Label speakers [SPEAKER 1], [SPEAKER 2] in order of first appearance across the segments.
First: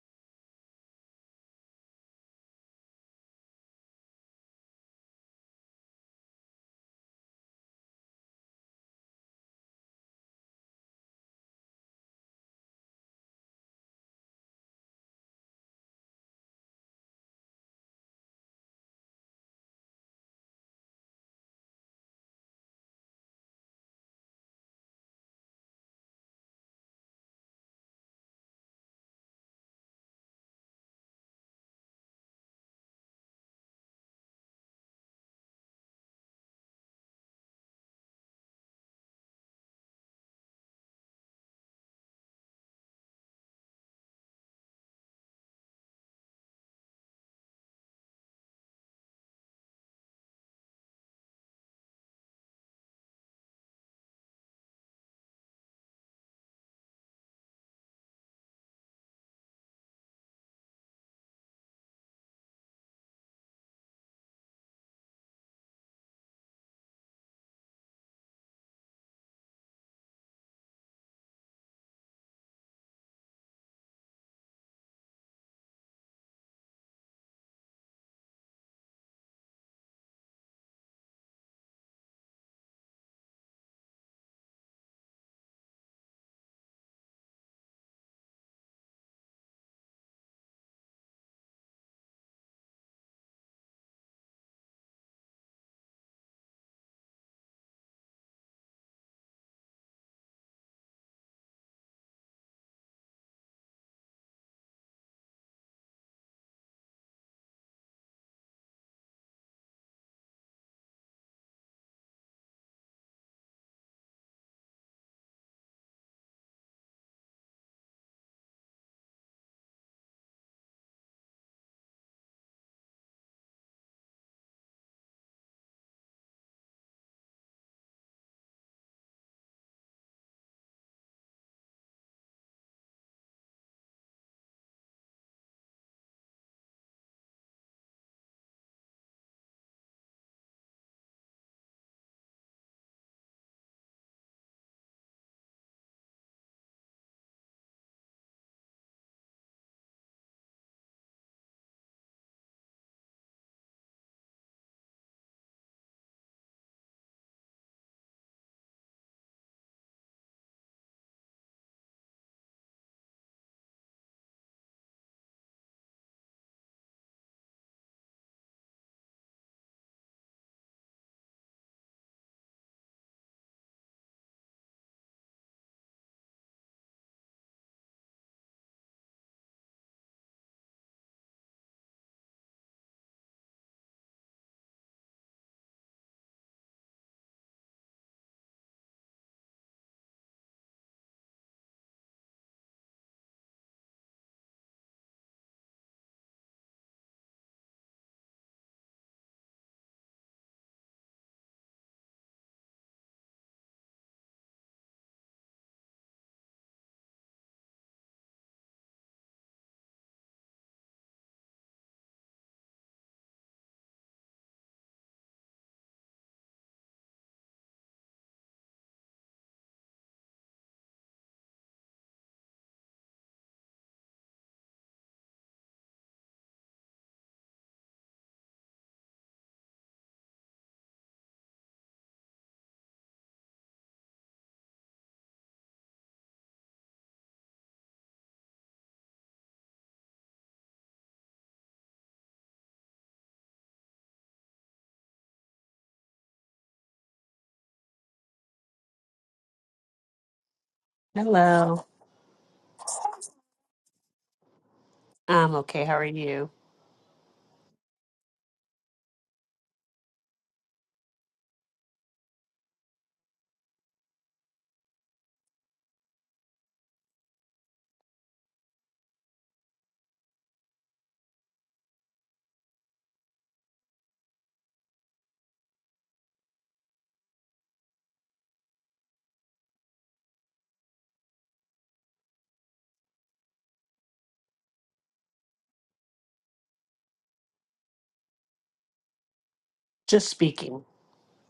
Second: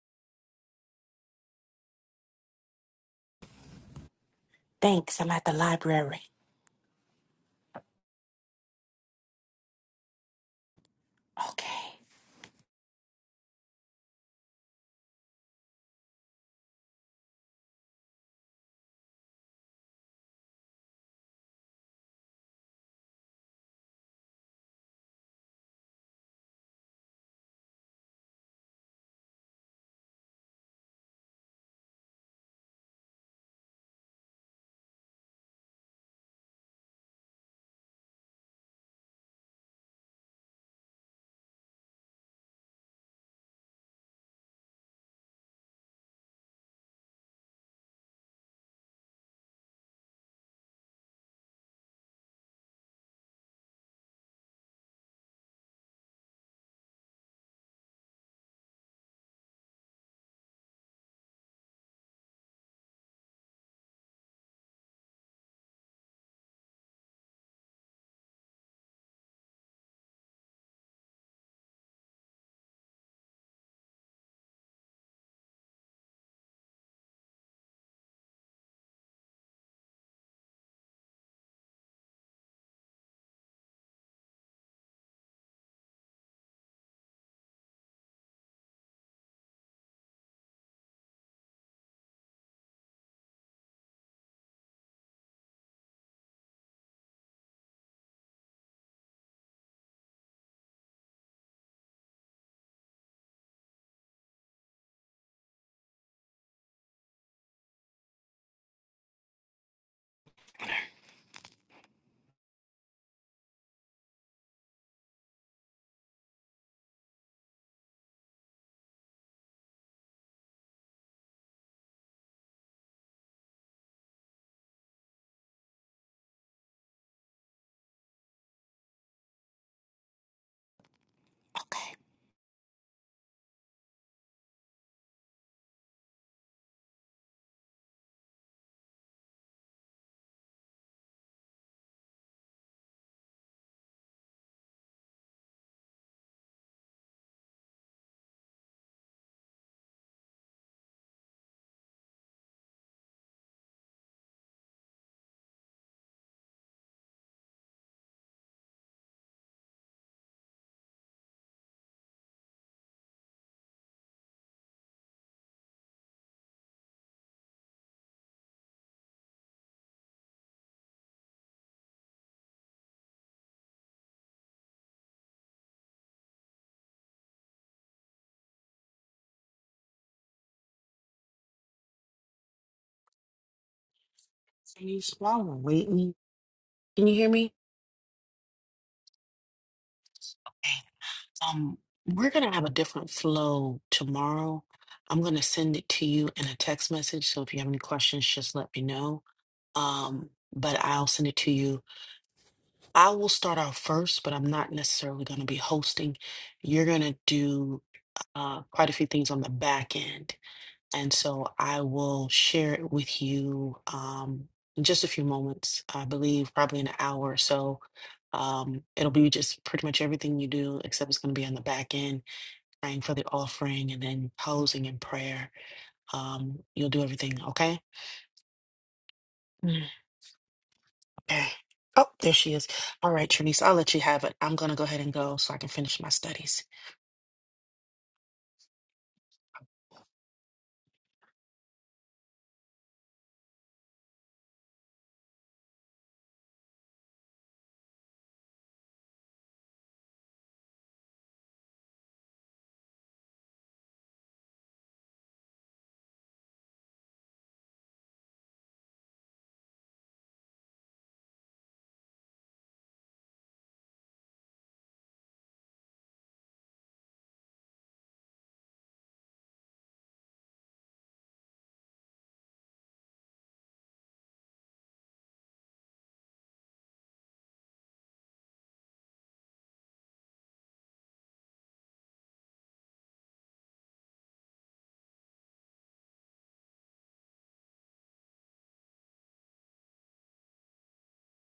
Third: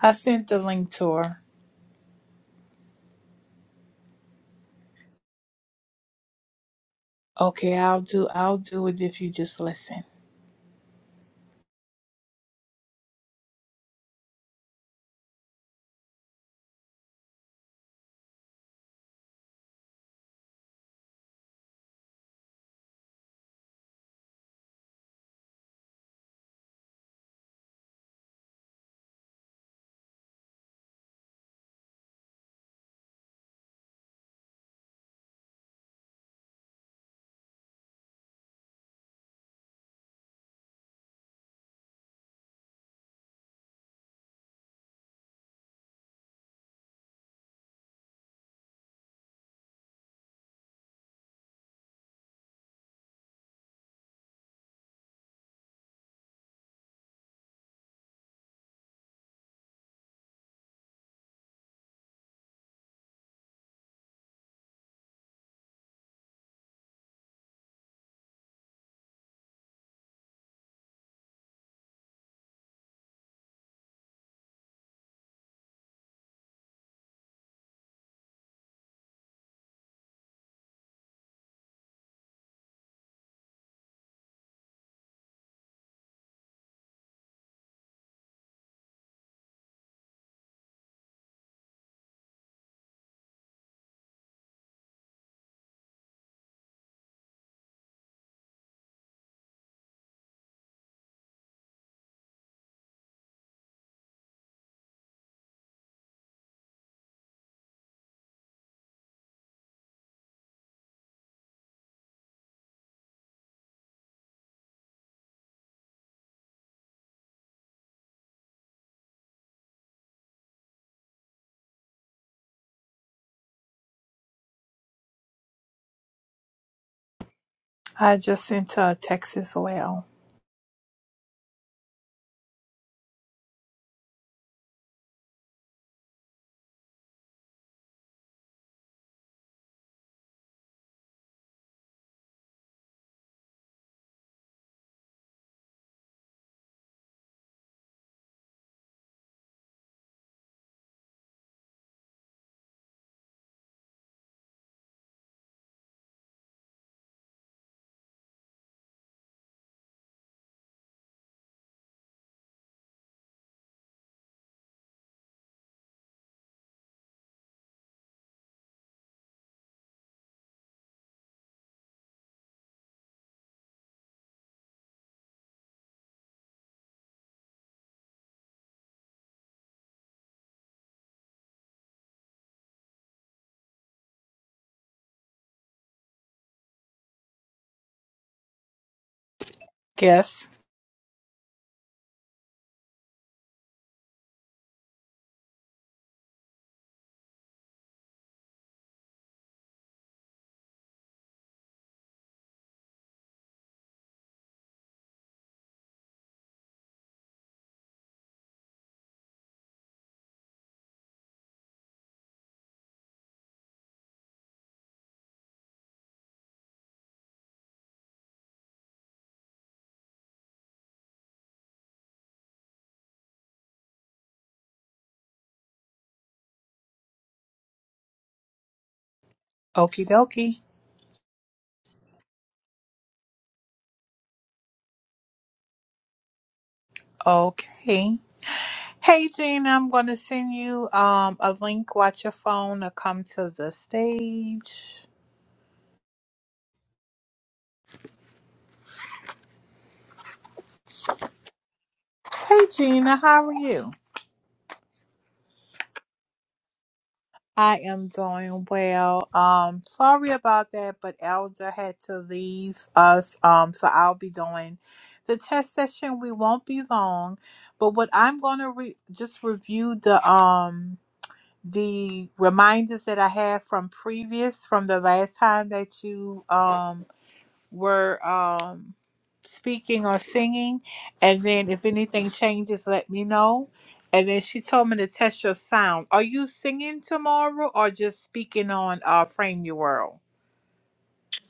[SPEAKER 1] I sent the link to her.
[SPEAKER 2] Thanks. I'm at the library.
[SPEAKER 1] Okay, I'll do I'll do it if you just listen.
[SPEAKER 2] Okay.
[SPEAKER 1] I just sent her a text as well.
[SPEAKER 2] Okay. Can you swallow, Whitney? Can you hear me?
[SPEAKER 1] Yes.
[SPEAKER 2] Okay. Um, we're gonna have a different flow tomorrow. I'm gonna send it to you in a text message. So if you have any questions, just let me know. Um, but I'll send it to you. I will start off first, but I'm not necessarily gonna be hosting. You're gonna do uh, quite a few things on the back end. And so I will share it with you um, in just a few moments, I believe, probably an hour or so. Um, it'll be just pretty much everything you do, except it's going to be on the back end, praying for the offering and then closing in prayer. Um, you'll do everything, okay? Mm.
[SPEAKER 1] Okie dokie.
[SPEAKER 2] Okay. Oh, there she is. All right, Trinice, I'll let you have it. I'm going to go ahead and go so I can finish my studies.
[SPEAKER 1] Okay. Hey Gina, I'm gonna send you um a link. Watch your phone to come to the stage.
[SPEAKER 3] Hello.
[SPEAKER 1] Hey Gina, how are you?
[SPEAKER 3] I'm okay. How are you?
[SPEAKER 1] I am doing well. Um, sorry about that, but Elder had to leave us. Um, so I'll be doing the test session. We won't be long, but what I'm gonna re- just review the um the reminders that I had from previous from the last time that you um were um, speaking or singing. And then if anything changes, let me know. And then she told me to test your sound. Are you singing tomorrow or just speaking on uh, Frame Your World?
[SPEAKER 3] Just speaking.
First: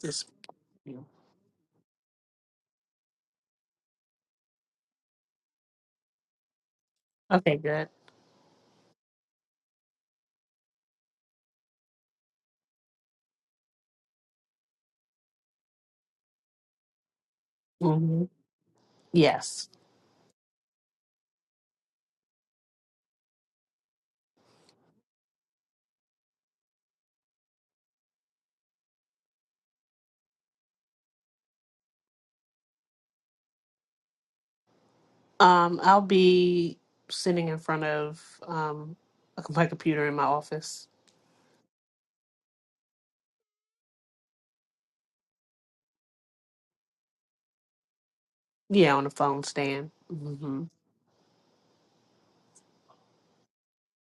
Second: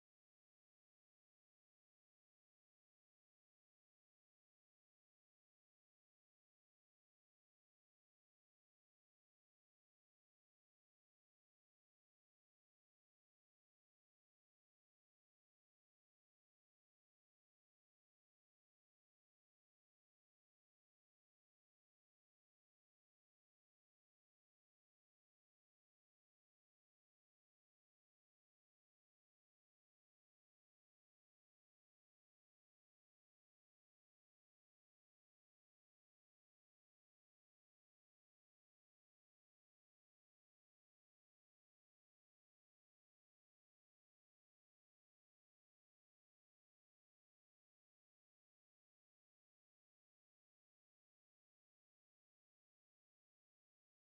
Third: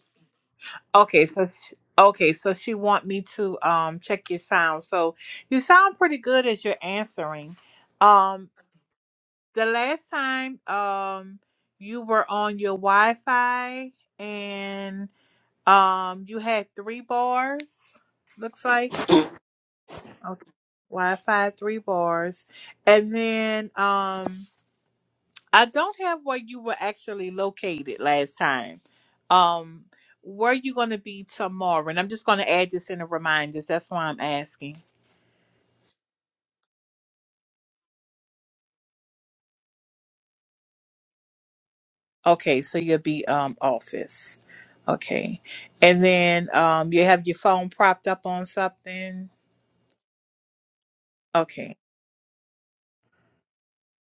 [SPEAKER 3] Just speaking.
[SPEAKER 1] Okay, so sh okay, so she want me to um check your sound. So you sound pretty good as you're answering.
[SPEAKER 3] Okay, good.
[SPEAKER 1] Um, the last time um you were on your Wi-Fi and um you had three bars,
[SPEAKER 3] hmm
[SPEAKER 1] looks like.
[SPEAKER 3] Yes.
[SPEAKER 1] Okay. Wi-Fi three bars, and then um, I don't have where you were actually located last time. Um, where you going to be tomorrow? And I'm just going to add this in the reminders. That's why I'm asking.
[SPEAKER 3] Um, I'll be sitting in front of um like, my computer in my office.
[SPEAKER 1] Okay, so you'll be um office. Okay, and then um, you have your phone propped up on
[SPEAKER 3] Yeah, on a
[SPEAKER 1] something.
[SPEAKER 3] phone stand. hmm
[SPEAKER 1] Okay.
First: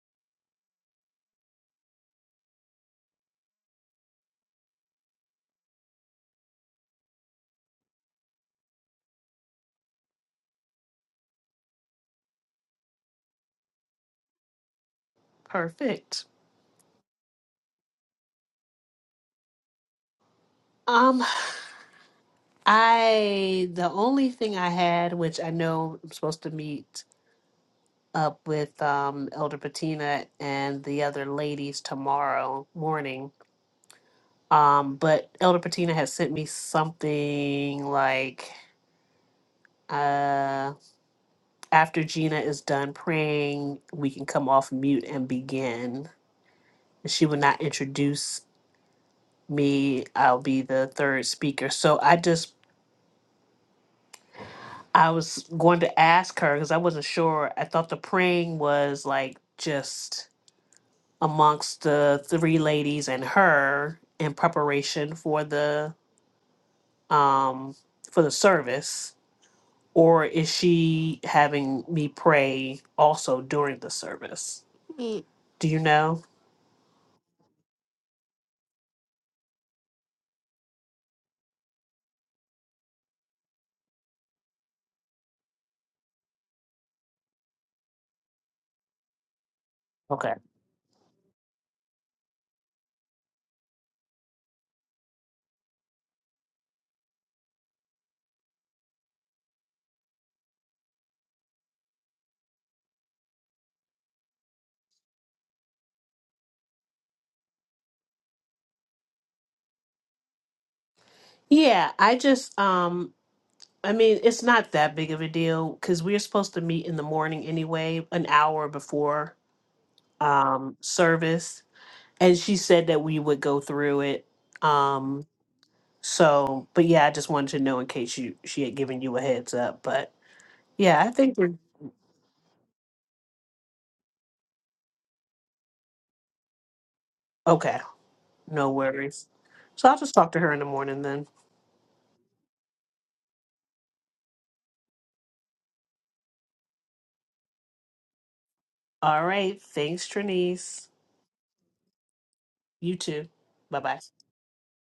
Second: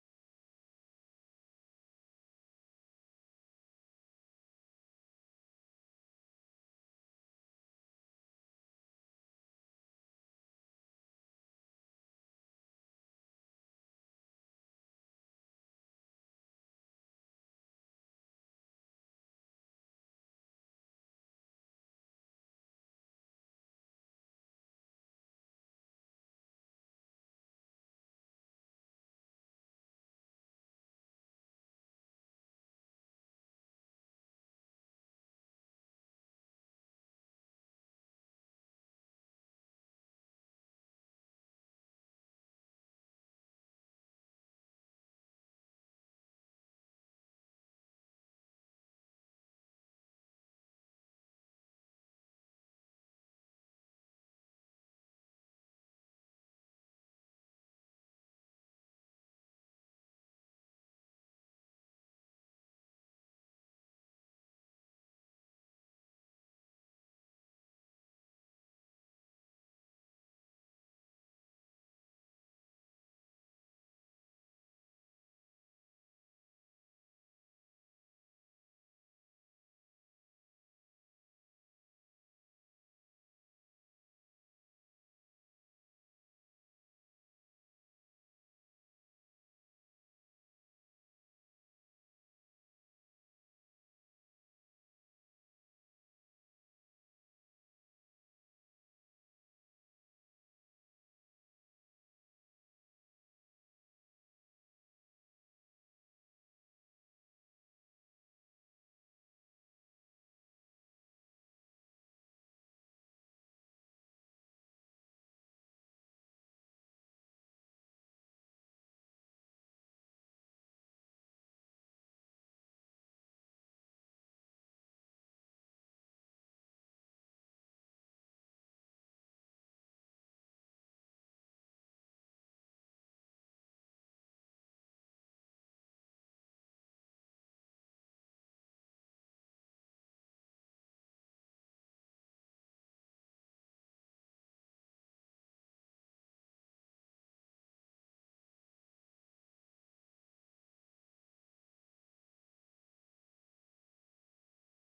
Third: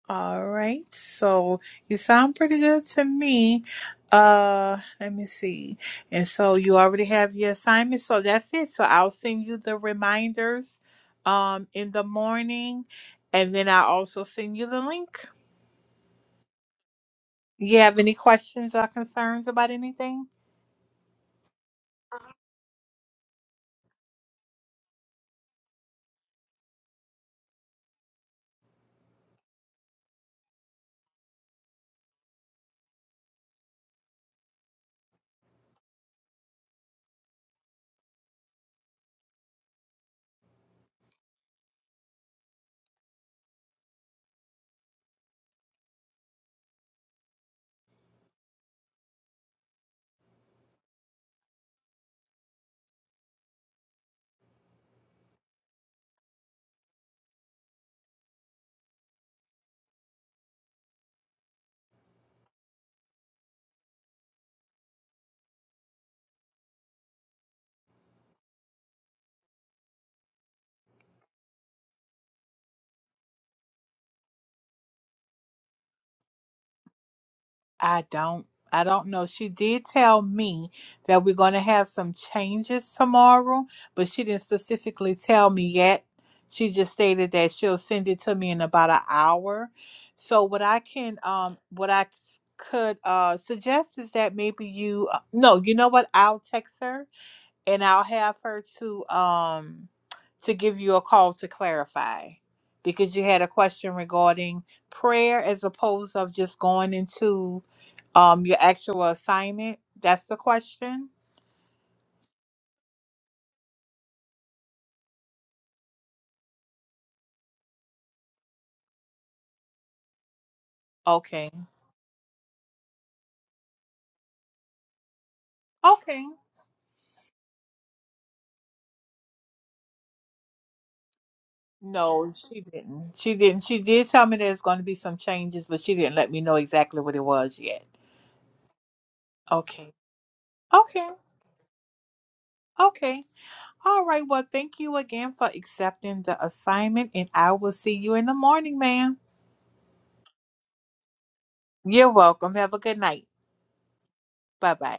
[SPEAKER 1] All right. So you sound pretty good to me. Uh, let me see. And so you already have your assignment. So that's it. So I'll send you the reminders um in the morning and then i also send you the link.
[SPEAKER 3] Perfect.
[SPEAKER 1] You have any questions or concerns about anything?
[SPEAKER 3] Um, I the only thing I had, which I know I'm supposed to meet up with um Elder Patina and the other ladies tomorrow morning Um, but Elder Patina has sent me something like uh, after Gina is done praying, we can come off mute and begin. She will not introduce me. I'll be the third speaker. So I just I was going to ask her because I wasn't sure. I thought the praying was like just amongst the three ladies and her in preparation for the um for the service or is she having me pray also during the service? Do you know?
[SPEAKER 1] I don't I don't know. She did tell me that we're going to have some changes tomorrow, but she didn't specifically tell me yet. She just stated that she'll send it to me in about an hour.
[SPEAKER 3] Okay.
[SPEAKER 1] So what I can um what I s- could uh suggest is that maybe you uh, no, you know what? I'll text her and I'll have her to um to give you a call to clarify because you had a question regarding prayer as opposed of just going into um, your actual assignment? That's the question?
[SPEAKER 3] Yeah, I just um I mean, it's not that big of a deal cuz we're supposed to meet in the morning anyway, an hour before um
[SPEAKER 1] Okay.
[SPEAKER 3] service, and she said that we would go through it. Um
[SPEAKER 1] Okay.
[SPEAKER 3] so, but yeah, I just wanted to know in case you she had given you a heads up, but yeah, I think we're
[SPEAKER 1] No, she didn't. She didn't. She did tell me there's going to be some changes, but she didn't let me know exactly what it was
[SPEAKER 3] okay.
[SPEAKER 1] yet.
[SPEAKER 3] No worries. So
[SPEAKER 1] Okay.
[SPEAKER 3] I'll just talk to her in the morning
[SPEAKER 1] Okay.
[SPEAKER 3] then.
[SPEAKER 1] Okay. All right. Well, thank you again for accepting the assignment, and I will see you in the morning, ma'am.
[SPEAKER 3] All right. Thanks, Trinice.
[SPEAKER 1] You're welcome. Have a
[SPEAKER 3] You
[SPEAKER 1] good night.
[SPEAKER 3] too. Bye bye.
[SPEAKER 1] Bye bye.